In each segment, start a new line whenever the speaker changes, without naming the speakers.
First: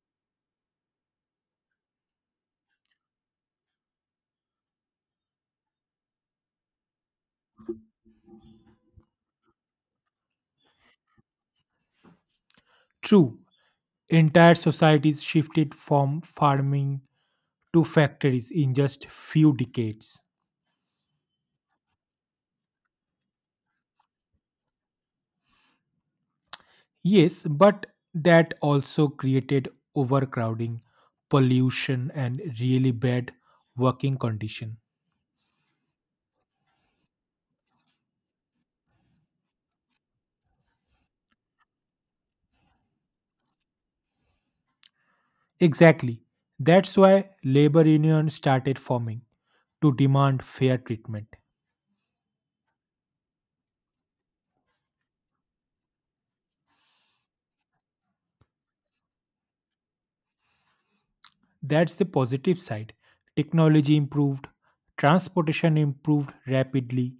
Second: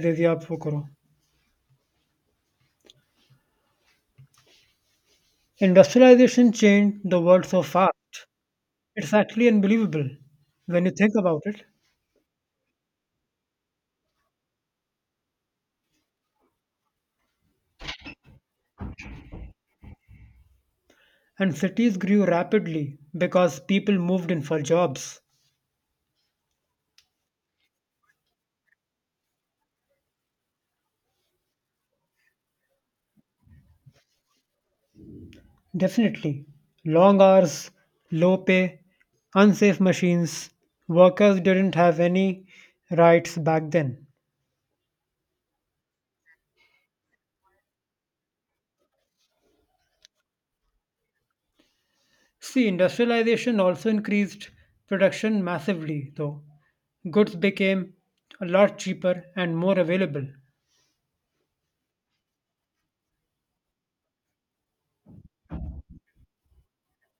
दे दिया आप वो करो. Industrialisation changed the world so fast. It's actually unbelievable when you think about it.
True, entire societies shifted from farming to factories in just few decades.
And cities grew rapidly because people moved in for jobs.
Yes, but that also created overcrowding, pollution and really bad working condition.
Definitely long hours, low pay, unsafe machines. Workers didn't have any rights back then.
Exactly. That's why labor unions started forming to demand fair treatment.
See, industrialization also increased production massively, though goods became a lot cheaper and more available.
That's the positive side. Technology improved, transportation improved rapidly,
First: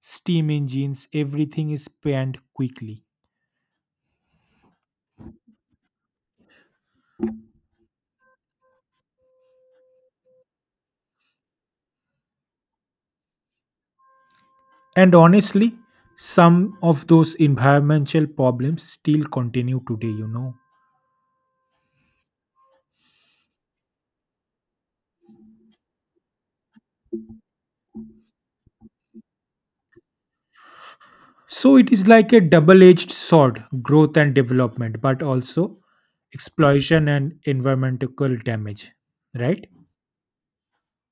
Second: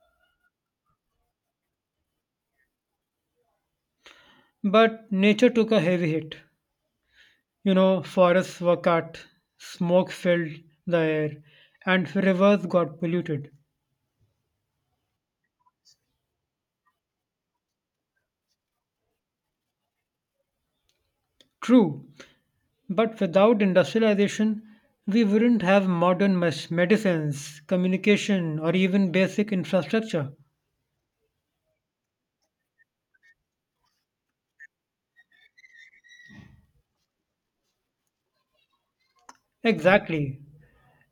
steam engines, everything is planned quickly.
But nature took a heavy hit. You know, forests were cut, smoke filled the air, and rivers got polluted.
And honestly, some of those environmental problems still continue today,
True, but without industrialization, we wouldn't have modern medicines, communication, or even basic infrastructure.
So it is like a double edged sword growth and development, but also exploitation and environmental damage, right?
Exactly.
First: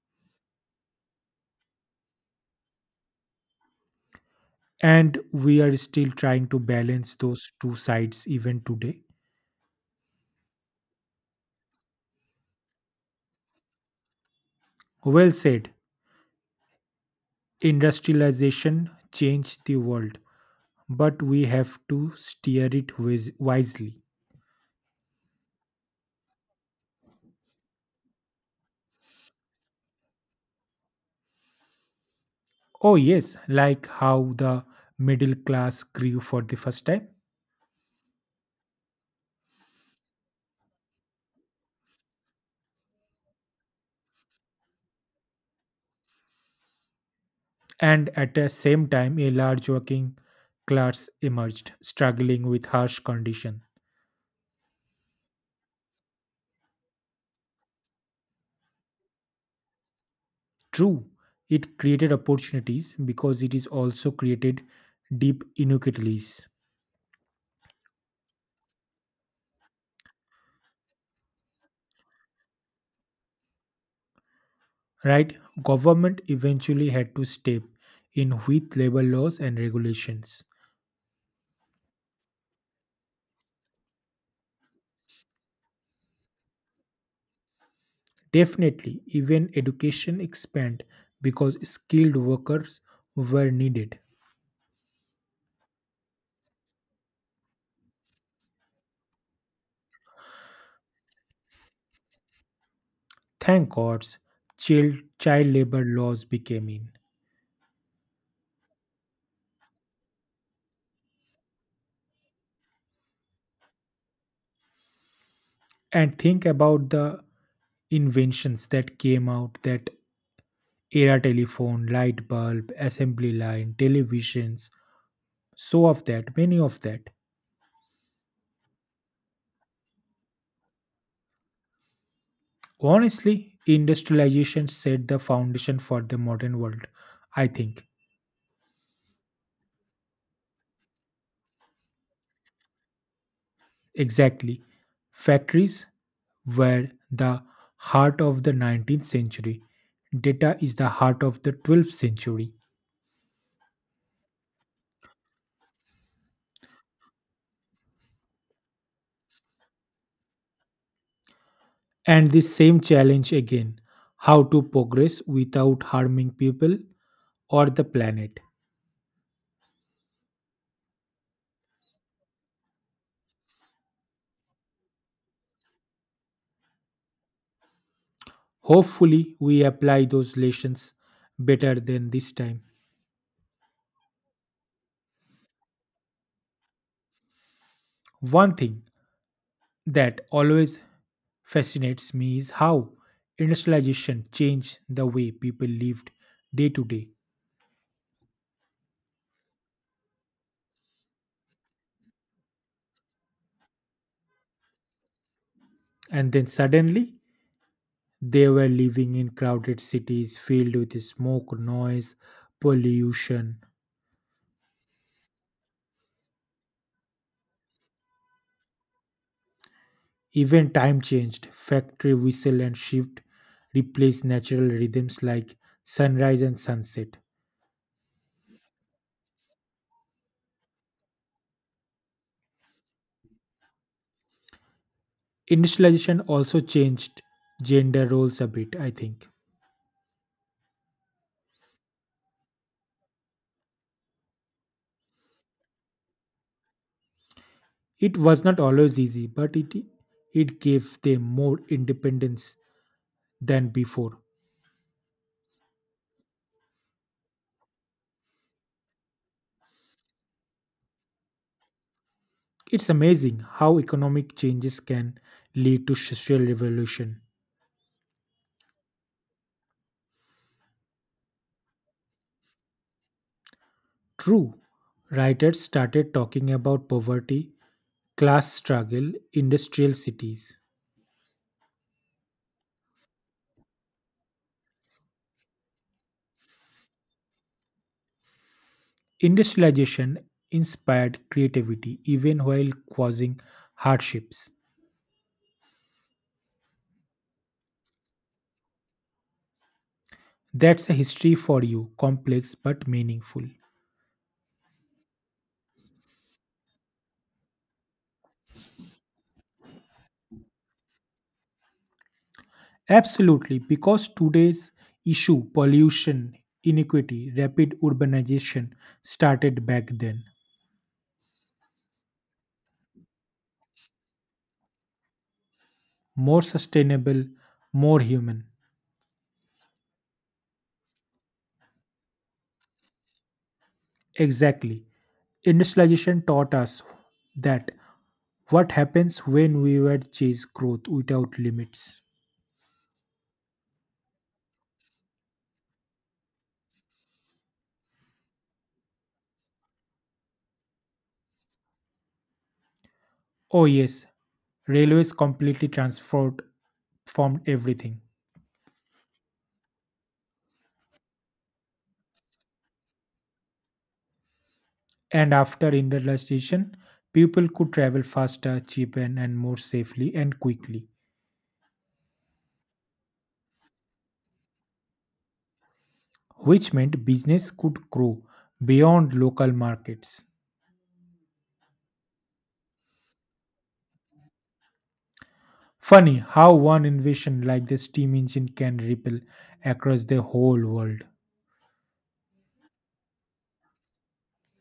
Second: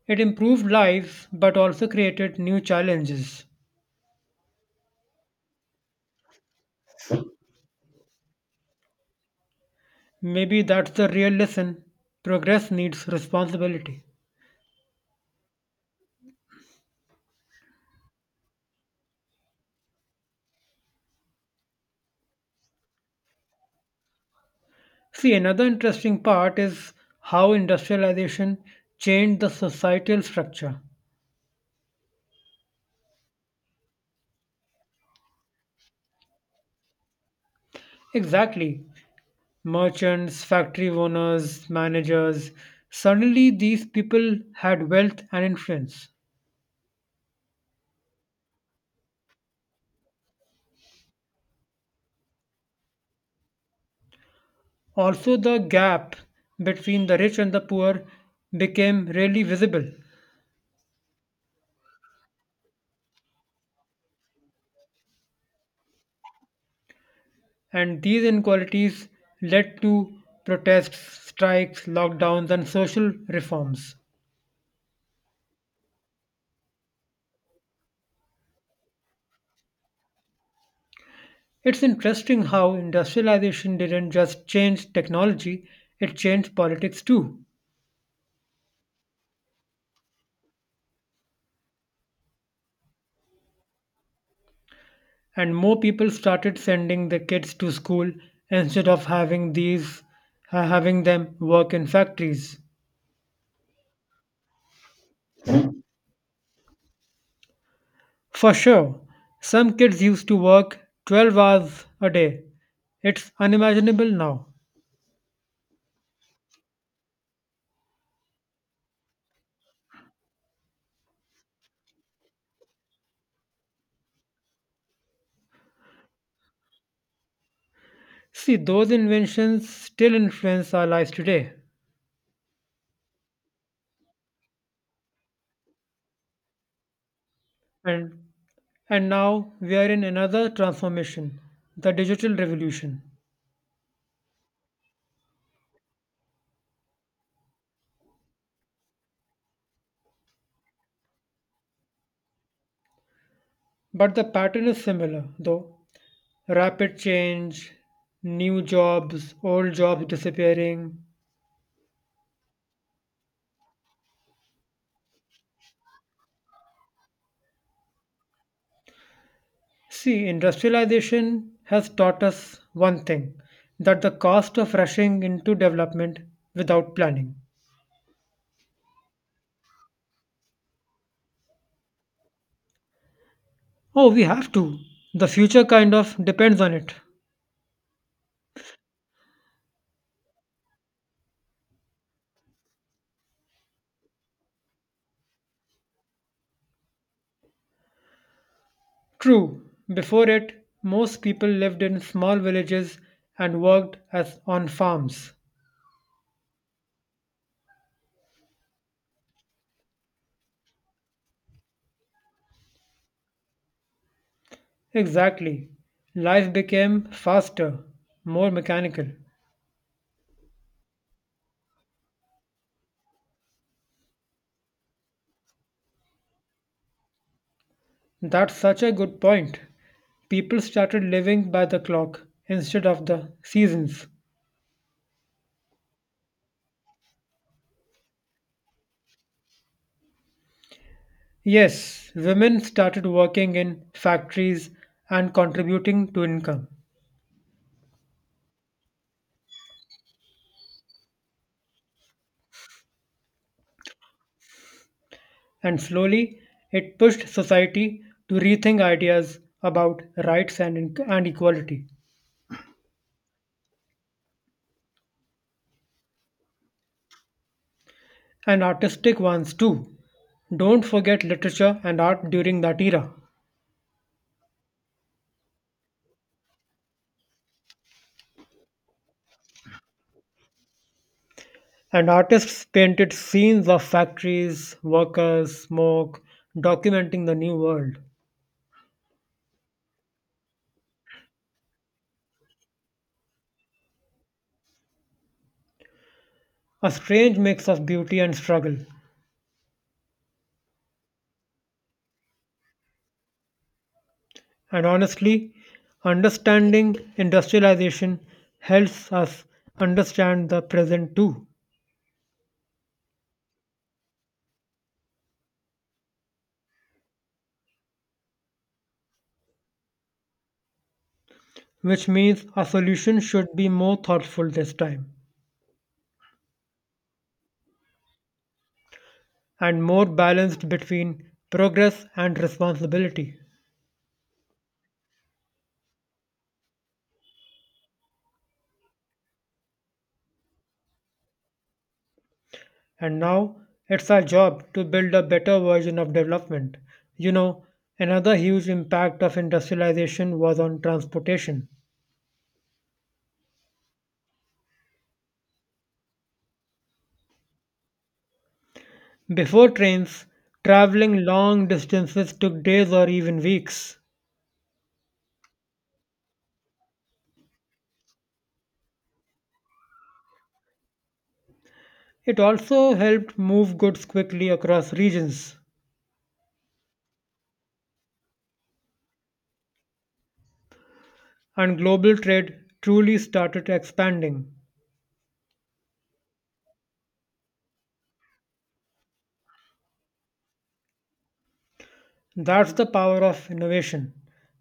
It improved lives but also created new challenges.
And we are still trying to balance those two sides even today.
Maybe that's the real lesson: progress needs responsibility.
Well said, industrialization changed the world, but we have to steer it wisely.
See, another interesting part is how industrialization changed the societal structure.
Oh, yes, like how the middle class grew for the first time,
Exactly. Merchants, factory owners, managers. Suddenly, these people had wealth and influence.
and at the same time, a large working class emerged, struggling with harsh conditions.
Also, the gap between the rich and the poor became really visible.
True, it created opportunities because it is also created deep inequalities.
And these inequalities led to protests, strikes, lockdowns, and social reforms.
Right? Government eventually had to step in with labor laws and regulations.
It's interesting how industrialization didn't just change technology, it changed politics too.
Definitely, even education expanded because skilled workers were needed.
And more people started sending their kids to school instead of having them work in factories.
Thank God's child labor laws became in.
For sure, some kids used to work 12 hours a day. It's unimaginable now.
And think about the inventions that came out that era telephone, light bulb, assembly line, televisions, so of that, many of that.
See, those inventions still influence our lives today.
Honestly, industrialization set the foundation for the modern world, I think.
And and now we are in another transformation, the digital revolution.
Exactly. Factories were the heart of the 19th century. Data is the heart of the 12th century.
But the pattern is similar, though: rapid change, new jobs, old jobs disappearing.
And the same challenge again how to progress without harming people or the planet.
See, industrialization has taught us one thing: that the cost of rushing into development without planning.
Hopefully, we apply those lessons better than this time.
Oh, we have to. The future kind of depends on it.
One thing that always fascinates me is how industrialization changed the way people lived day to day.
True, before it, most people lived in small villages and worked as on farms.
And then suddenly, they were living in crowded cities filled with smoke, noise, pollution,
Exactly. Life became faster, more mechanical.
Even time changed, factory whistle and shift replaced natural rhythms like sunrise and sunset.
That's such a good point. People started living by the clock instead of the seasons.
Industrialization also changed gender roles a bit, I think.
Yes, women started working in factories and contributing to income.
It was not always easy, but it gave them more independence than before.
And slowly, it pushed society to rethink ideas about rights and equality,
It's amazing how economic changes can lead to social revolution.
and artistic ones too. Don't forget literature and art during that era.
True, writers started talking about poverty, class struggle, industrial cities.
And artists painted scenes of factories, workers, smoke, documenting the new world.
Industrialization inspired creativity even while causing hardships.
A strange mix of beauty and struggle.
That's a history for you, complex but meaningful.
And honestly, understanding industrialization helps us understand the present too,
Absolutely, because today's issue, pollution, inequity, rapid urbanization started back then.
which means our solution should be more thoughtful this time
More sustainable, more human.
and more balanced between progress and responsibility.
Exactly. Industrialization taught us that what happens when we were chase growth without limits.
And now it's our job to build a better version of development. You know, another huge impact of industrialization was on transportation.
Oh yes, railways completely transformed formed everything.
Before trains, traveling long distances took days or even weeks.
And after industrialization, people could travel faster, cheaper, and more safely and quickly,
It also helped move goods quickly across regions,
which meant business could grow beyond local markets.
and global trade truly started expanding.
Funny how one invention like the steam engine can ripple across the whole world.
That's the power of innovation.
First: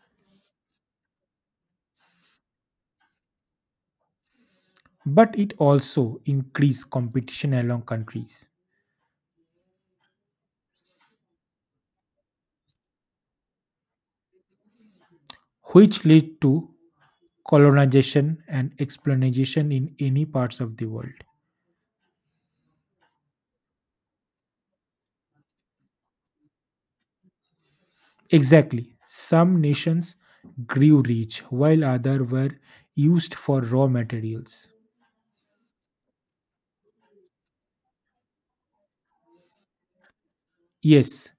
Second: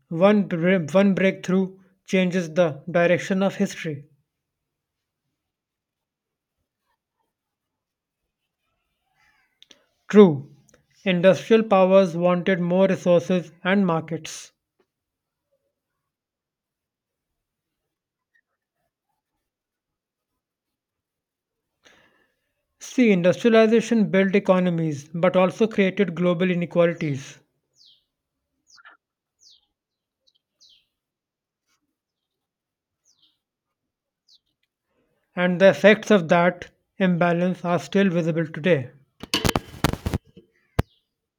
One breakthrough changes the direction of history.
But it also increased competition along countries,
True, industrial powers wanted more resources and markets.
which led to colonization and exploitation in any parts of the world.
See, industrialization built economies but also created global inequalities,
Exactly. Some nations grew rich while others were used for raw materials.
and the effects of that imbalance are still visible today.
Yes,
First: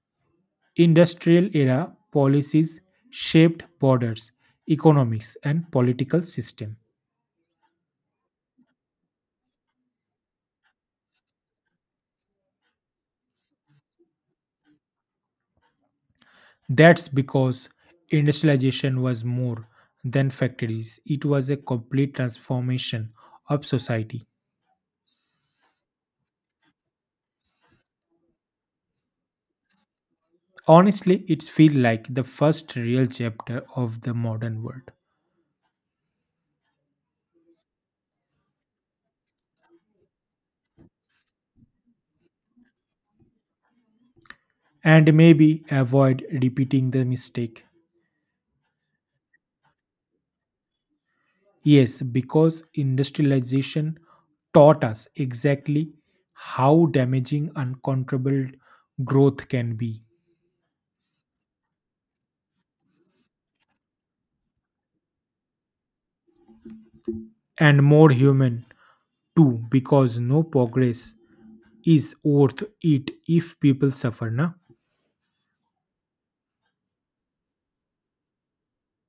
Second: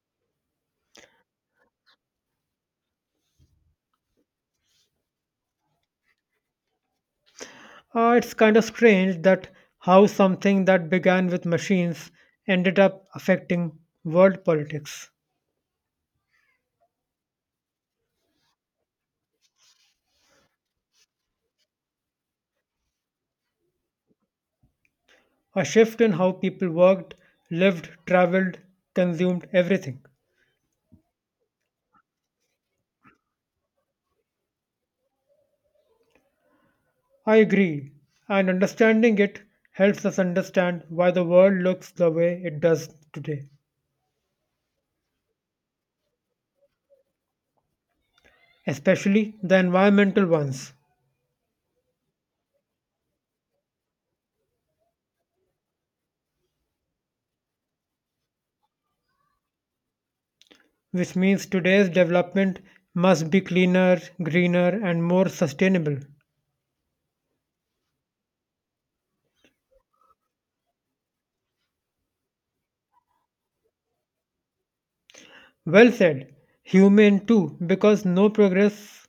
industrial era policies shaped borders, economics, and political system.
It's kind of strange that how something that began with machines ended up affecting world politics.
That's because industrialization was more than factories. It was a complete transformation of society.
A shift in how people worked, lived, traveled, consumed everything.
Honestly, it feels like the first real chapter of the modern world.
I agree, and understanding it helps us understand why the world looks the way it does today,
And maybe avoid repeating the mistake.
especially the environmental ones.
Yes, because industrialization taught us exactly how damaging uncontrollable growth can be,
Which means today's development must be cleaner, greener, and more sustainable.
and more human too, because no progress is worth it if people suffer. Na?
Well said. Humane too, because no progress.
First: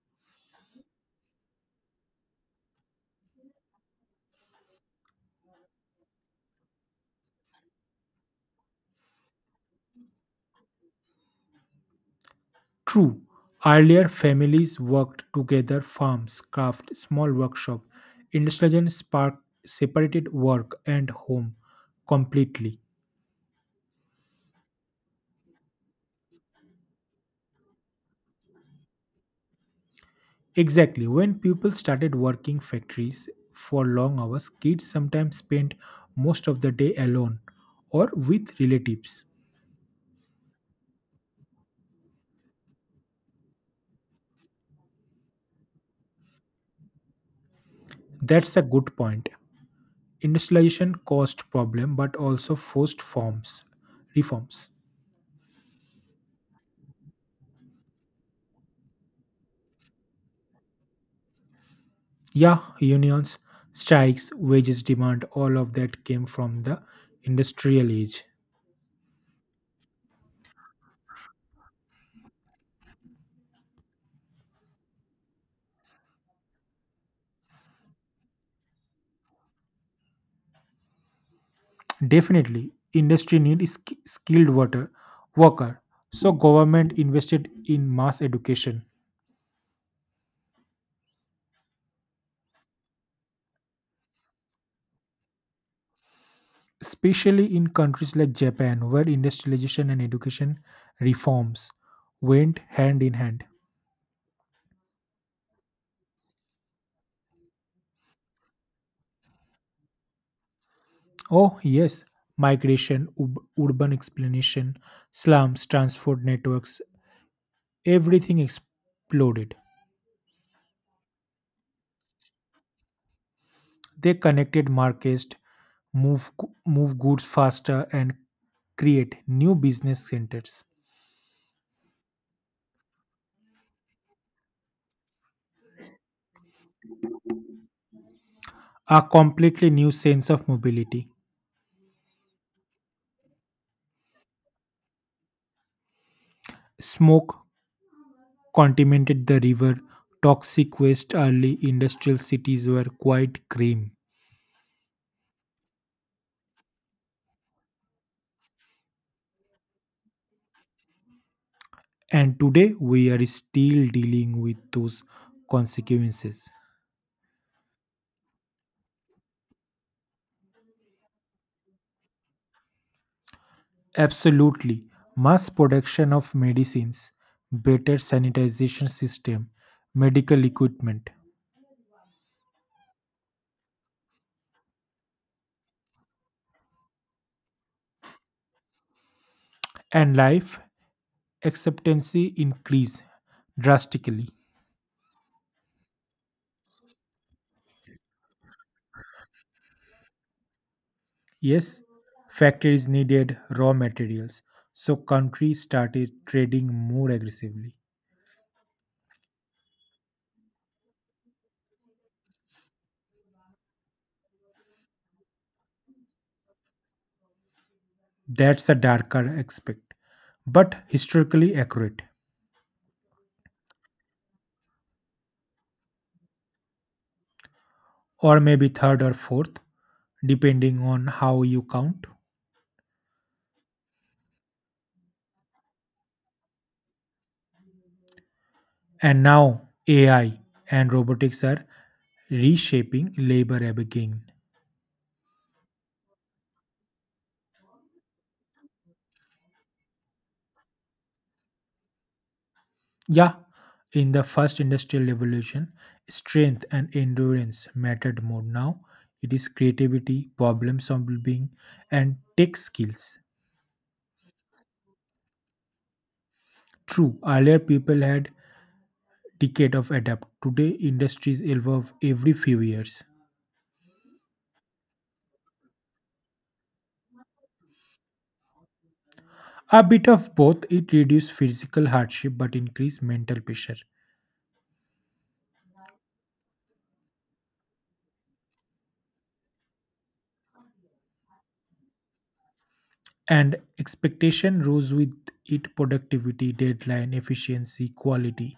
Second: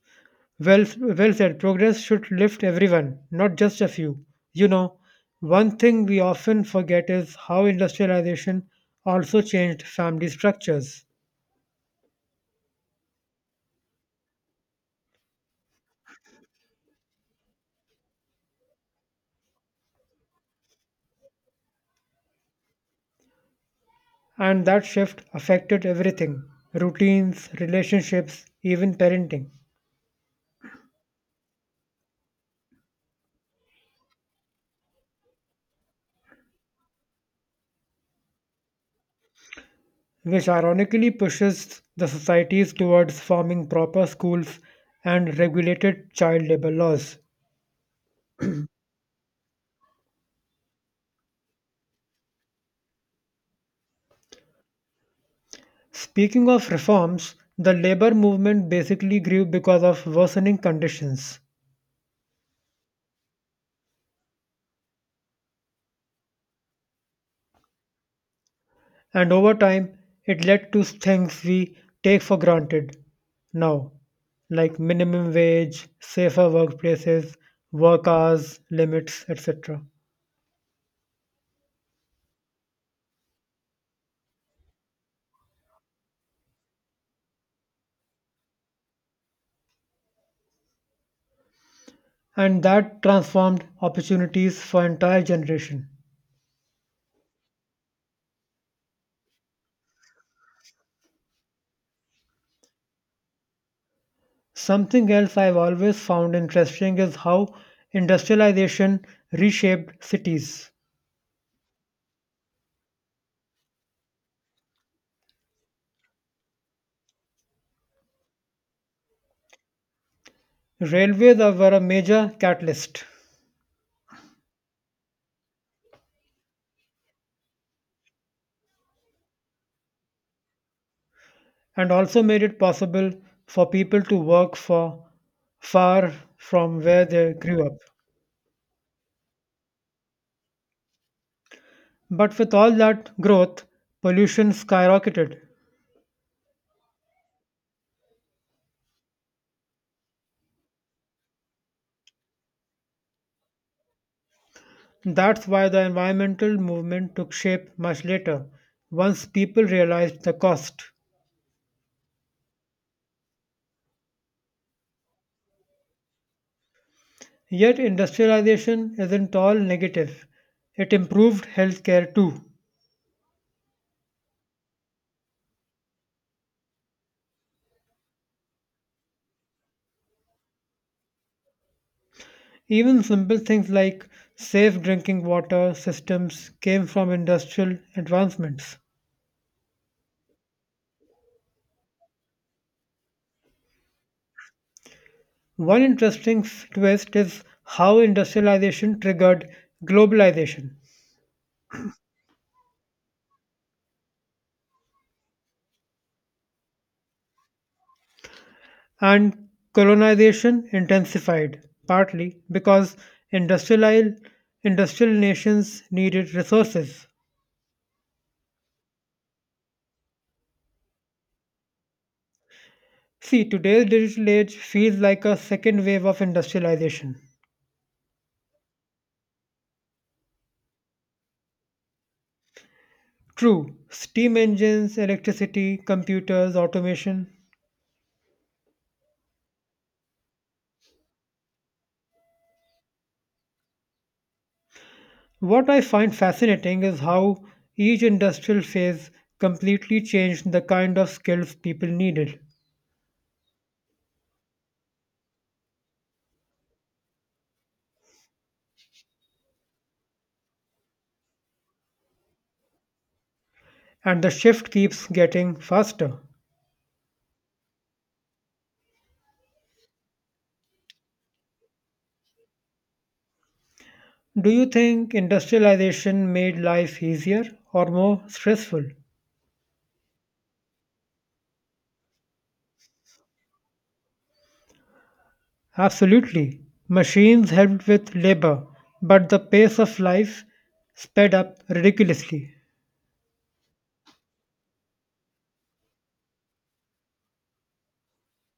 Well, well said. Progress should lift everyone, not just a few. You know, one thing we often forget is how industrialization also changed family structures,
True, earlier families worked together, farms, craft, small workshop. Industrialization sparked separated work and home completely.
and that shift affected everything: routines, relationships, even parenting.
Exactly. When people started working factories for long hours, kids sometimes spent most of the day alone or with relatives.
Which ironically pushes the societies towards forming proper schools and regulated child labor laws.
That's a good point. Industrialization caused problem but also forced forms reforms.
Speaking of reforms, the labor movement basically grew because of worsening conditions,
Yeah, unions, strikes, wages demand, all of that came from the industrial age.
and over time, it led to things we take for granted now, like minimum wage, safer workplaces, work hours limits, etc.
Definitely, industry need skilled worker. So government invested in mass education,
And that transformed opportunities for entire generation.
especially in countries like Japan, where industrialization and education reforms went hand in hand.
Something else I've always found interesting is how industrialization reshaped cities.
Oh, yes, migration, urban explanation, slums, transport networks, everything exploded.
Railways were a major catalyst
They connected markets, move, move goods faster, and create new business centers.
and also made it possible for people to work for far from where they grew up.
A completely new sense of mobility.
But with all that growth, pollution skyrocketed.
Smoke contaminated the river. Toxic waste early industrial cities were quite grim.
That's why the environmental movement took shape much later, once people realized the cost.
And today we are still dealing with those consequences.
Yet industrialization isn't all negative. It improved healthcare too.
Absolutely. Mass production of medicines, better sanitization system, medical equipment,
Even simple things like safe drinking water systems came from industrial advancements.
and life expectancy increase drastically.
One interesting twist is how industrialization triggered globalization
Yes, factories needed raw materials, so countries started trading more aggressively.
and colonization intensified, partly because industrial, industrial nations needed resources.
That's a darker aspect, but historically accurate,
See, today's digital age feels like a second wave of industrialization.
or maybe third or fourth, depending on how you count.
True, steam engines, electricity, computers, automation.
And now AI and robotics are reshaping labor again.
What I find fascinating is how each industrial phase completely changed the kind of skills people needed,
Yeah, in the first industrial revolution, strength and endurance mattered more. Now it is creativity, problem solving, and tech skills.
and the shift keeps getting faster.
True, earlier people had decade of adapt. Today industries evolve every few years.
Do you think industrialization made life easier or more stressful?
A bit of both, it reduced physical hardship but increased mental pressure.
Absolutely. Machines helped with labor, but the pace of life sped up ridiculously.
And expectation rose with it productivity, deadline, efficiency, quality.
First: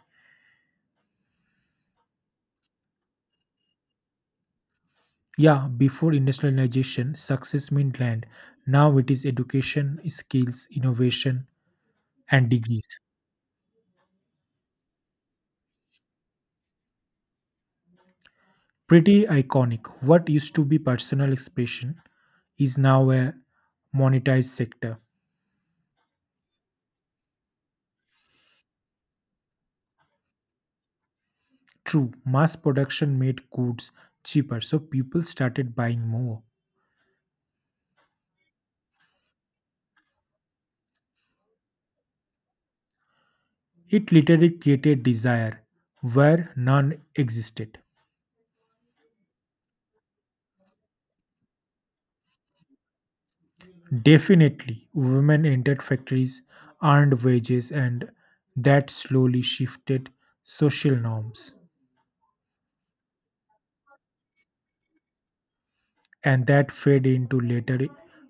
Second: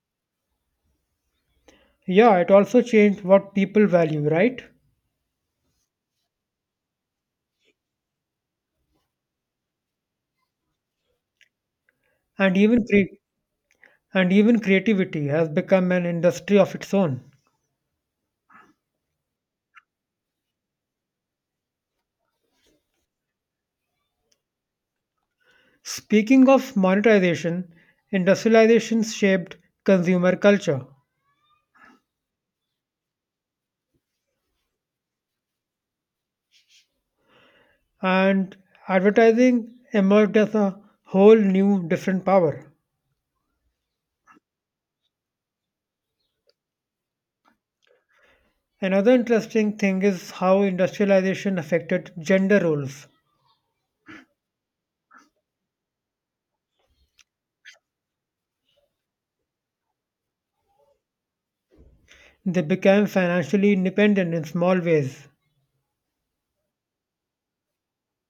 Yeah, it also changed what people value, right?
Yeah, before industrialization, success meant land. Now it is education, skills, innovation, and
and even
degrees.
cre- and even creativity has become an industry of its own.
Pretty iconic. What used to be personal expression is now a monetized sector.
Speaking of monetization, industrialization shaped consumer culture,
True, mass production made goods cheaper, so people started buying more.
and advertising emerged as a whole new different power.
It literally created desire where none existed.
Another interesting thing is how industrialization affected gender roles.
Definitely, women entered factories, earned wages, and that slowly shifted social norms.
They became financially independent in small ways.
And that fed into later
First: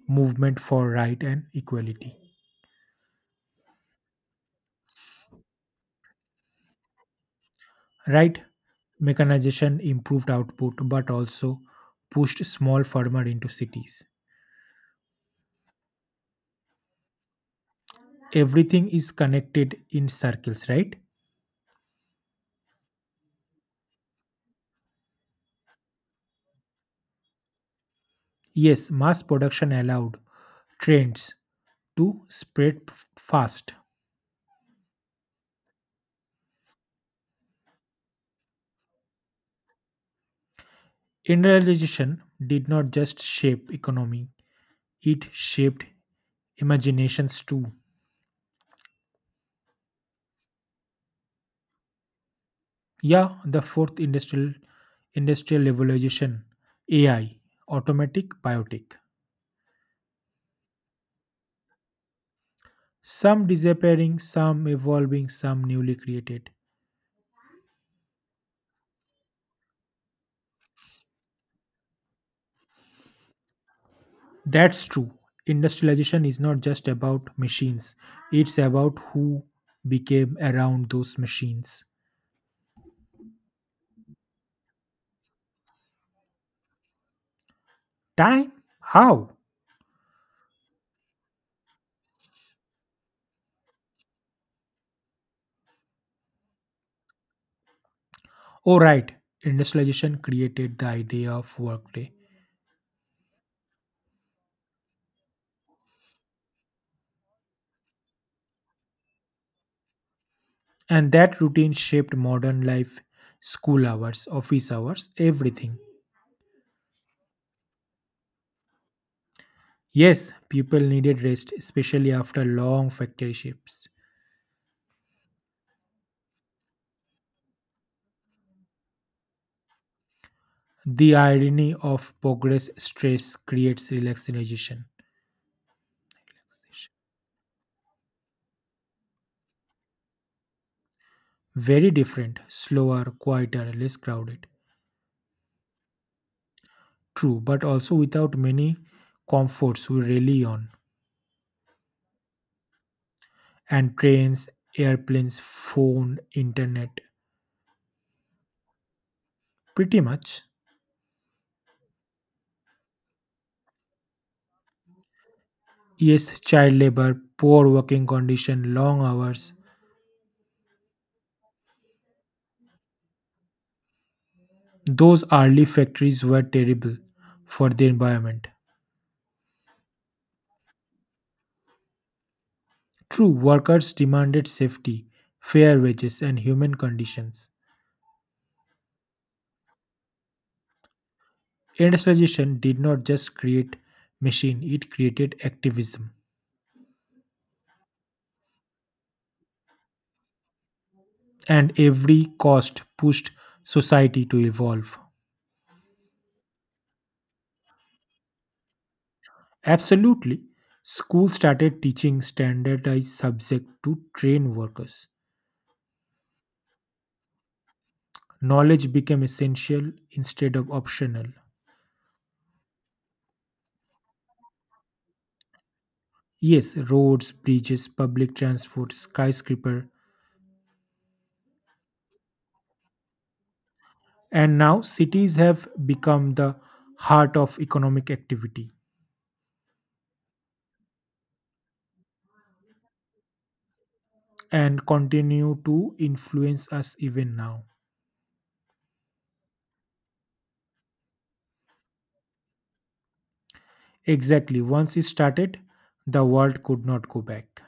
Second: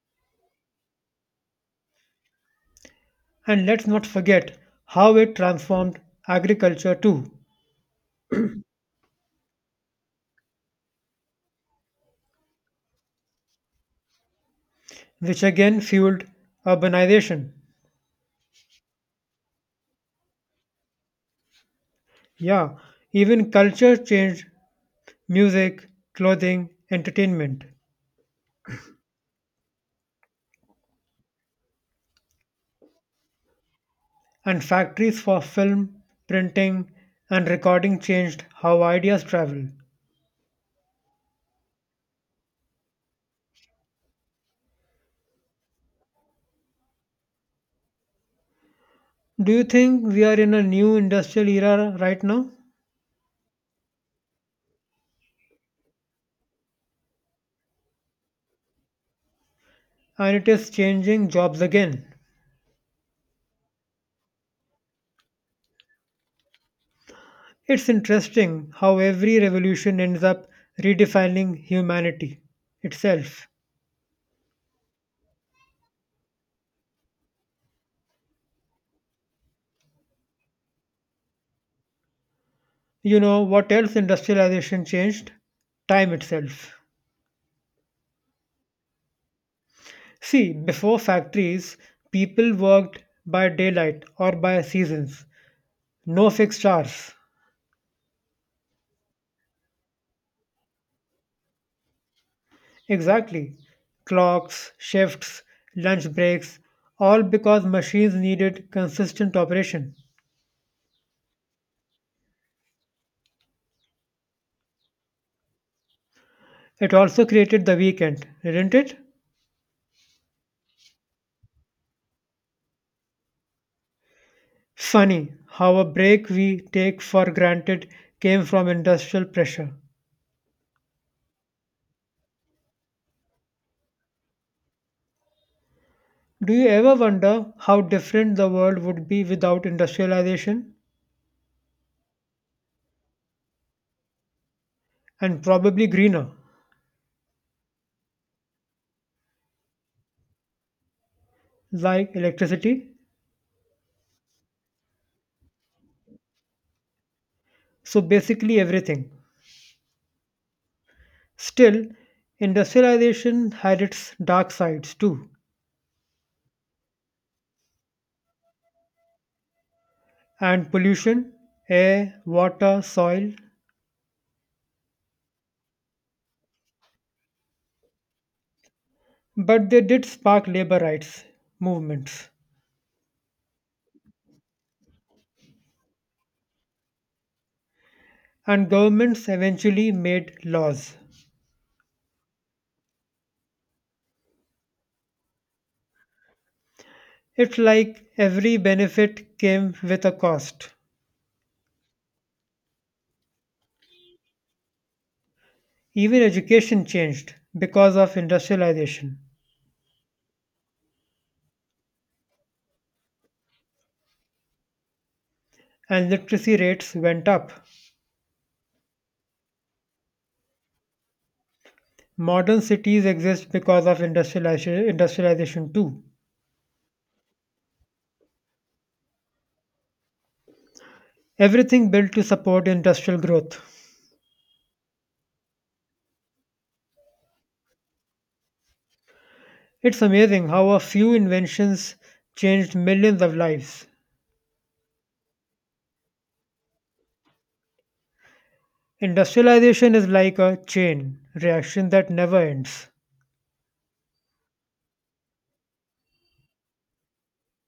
movement for right and equality.
And let's not forget how it transformed agriculture too,
Right? Mechanization improved output but also pushed small farmer into cities.
which again fueled urbanization.
Everything is connected in circles, right?
Yeah, even culture changed: music, clothing, entertainment,
Yes, mass production allowed trends to spread fast.
and factories for film, printing, and recording changed how ideas travel.
Industrialization did not just shape economy, it shaped imaginations too.
Do you think we are in a new industrial era right now?
Yeah, the fourth industrial revolution, AI, automatic biotic.
And it is changing jobs again.
Some disappearing, some evolving, some newly created.
It's interesting how every revolution ends up redefining humanity itself.
That's true. Industrialization is not just about machines, it's about who became around those machines.
You know what else industrialization changed? Time itself.
Time? How?
See, before factories, people worked by daylight or by seasons, no fixed hours.
Oh, right. Industrialization created the idea of workday,
Exactly. Clocks, shifts, lunch breaks, all because machines needed consistent operation.
and that routine shaped modern life school hours, office hours, everything.
It also created the weekend, didn't it?
Yes, people needed rest, especially after long factory shifts.
Funny how a break we take for granted came from industrial pressure.
The irony of progress stress creates relaxation.
Do you ever wonder how different the world would be without industrialization?
Very different, slower, quieter, less crowded.
And probably greener,
True, but also without many comforts we rely on,
like electricity?
and trains, airplanes, phone, internet.
So basically everything.
Pretty much.
Still, industrialization had its dark sides too,
Yes, child labor, poor working condition, long hours.
and pollution, air, water, soil,
Those early factories were terrible for the environment.
but they did spark labor rights movements,
True, workers demanded safety, fair wages, and human conditions.
and governments eventually made laws.
Industrialization did not just create machine, it created activism.
It's like every benefit came with a cost.
And every cost pushed society to evolve.
Even education changed because of industrialization,
Absolutely. School started teaching standardized subject to train workers.
and literacy rates went up.
Knowledge became essential instead of optional.
Modern cities exist because of industrialization too,
Yes, roads, bridges, public transport, skyscraper,
everything built to support industrial growth.
and now cities have become the heart of economic activity
It's amazing how a few inventions changed millions of lives.
and continue to influence us even now.
Industrialization is like a chain reaction that never ends.
Exactly, once it started, the world could not go back.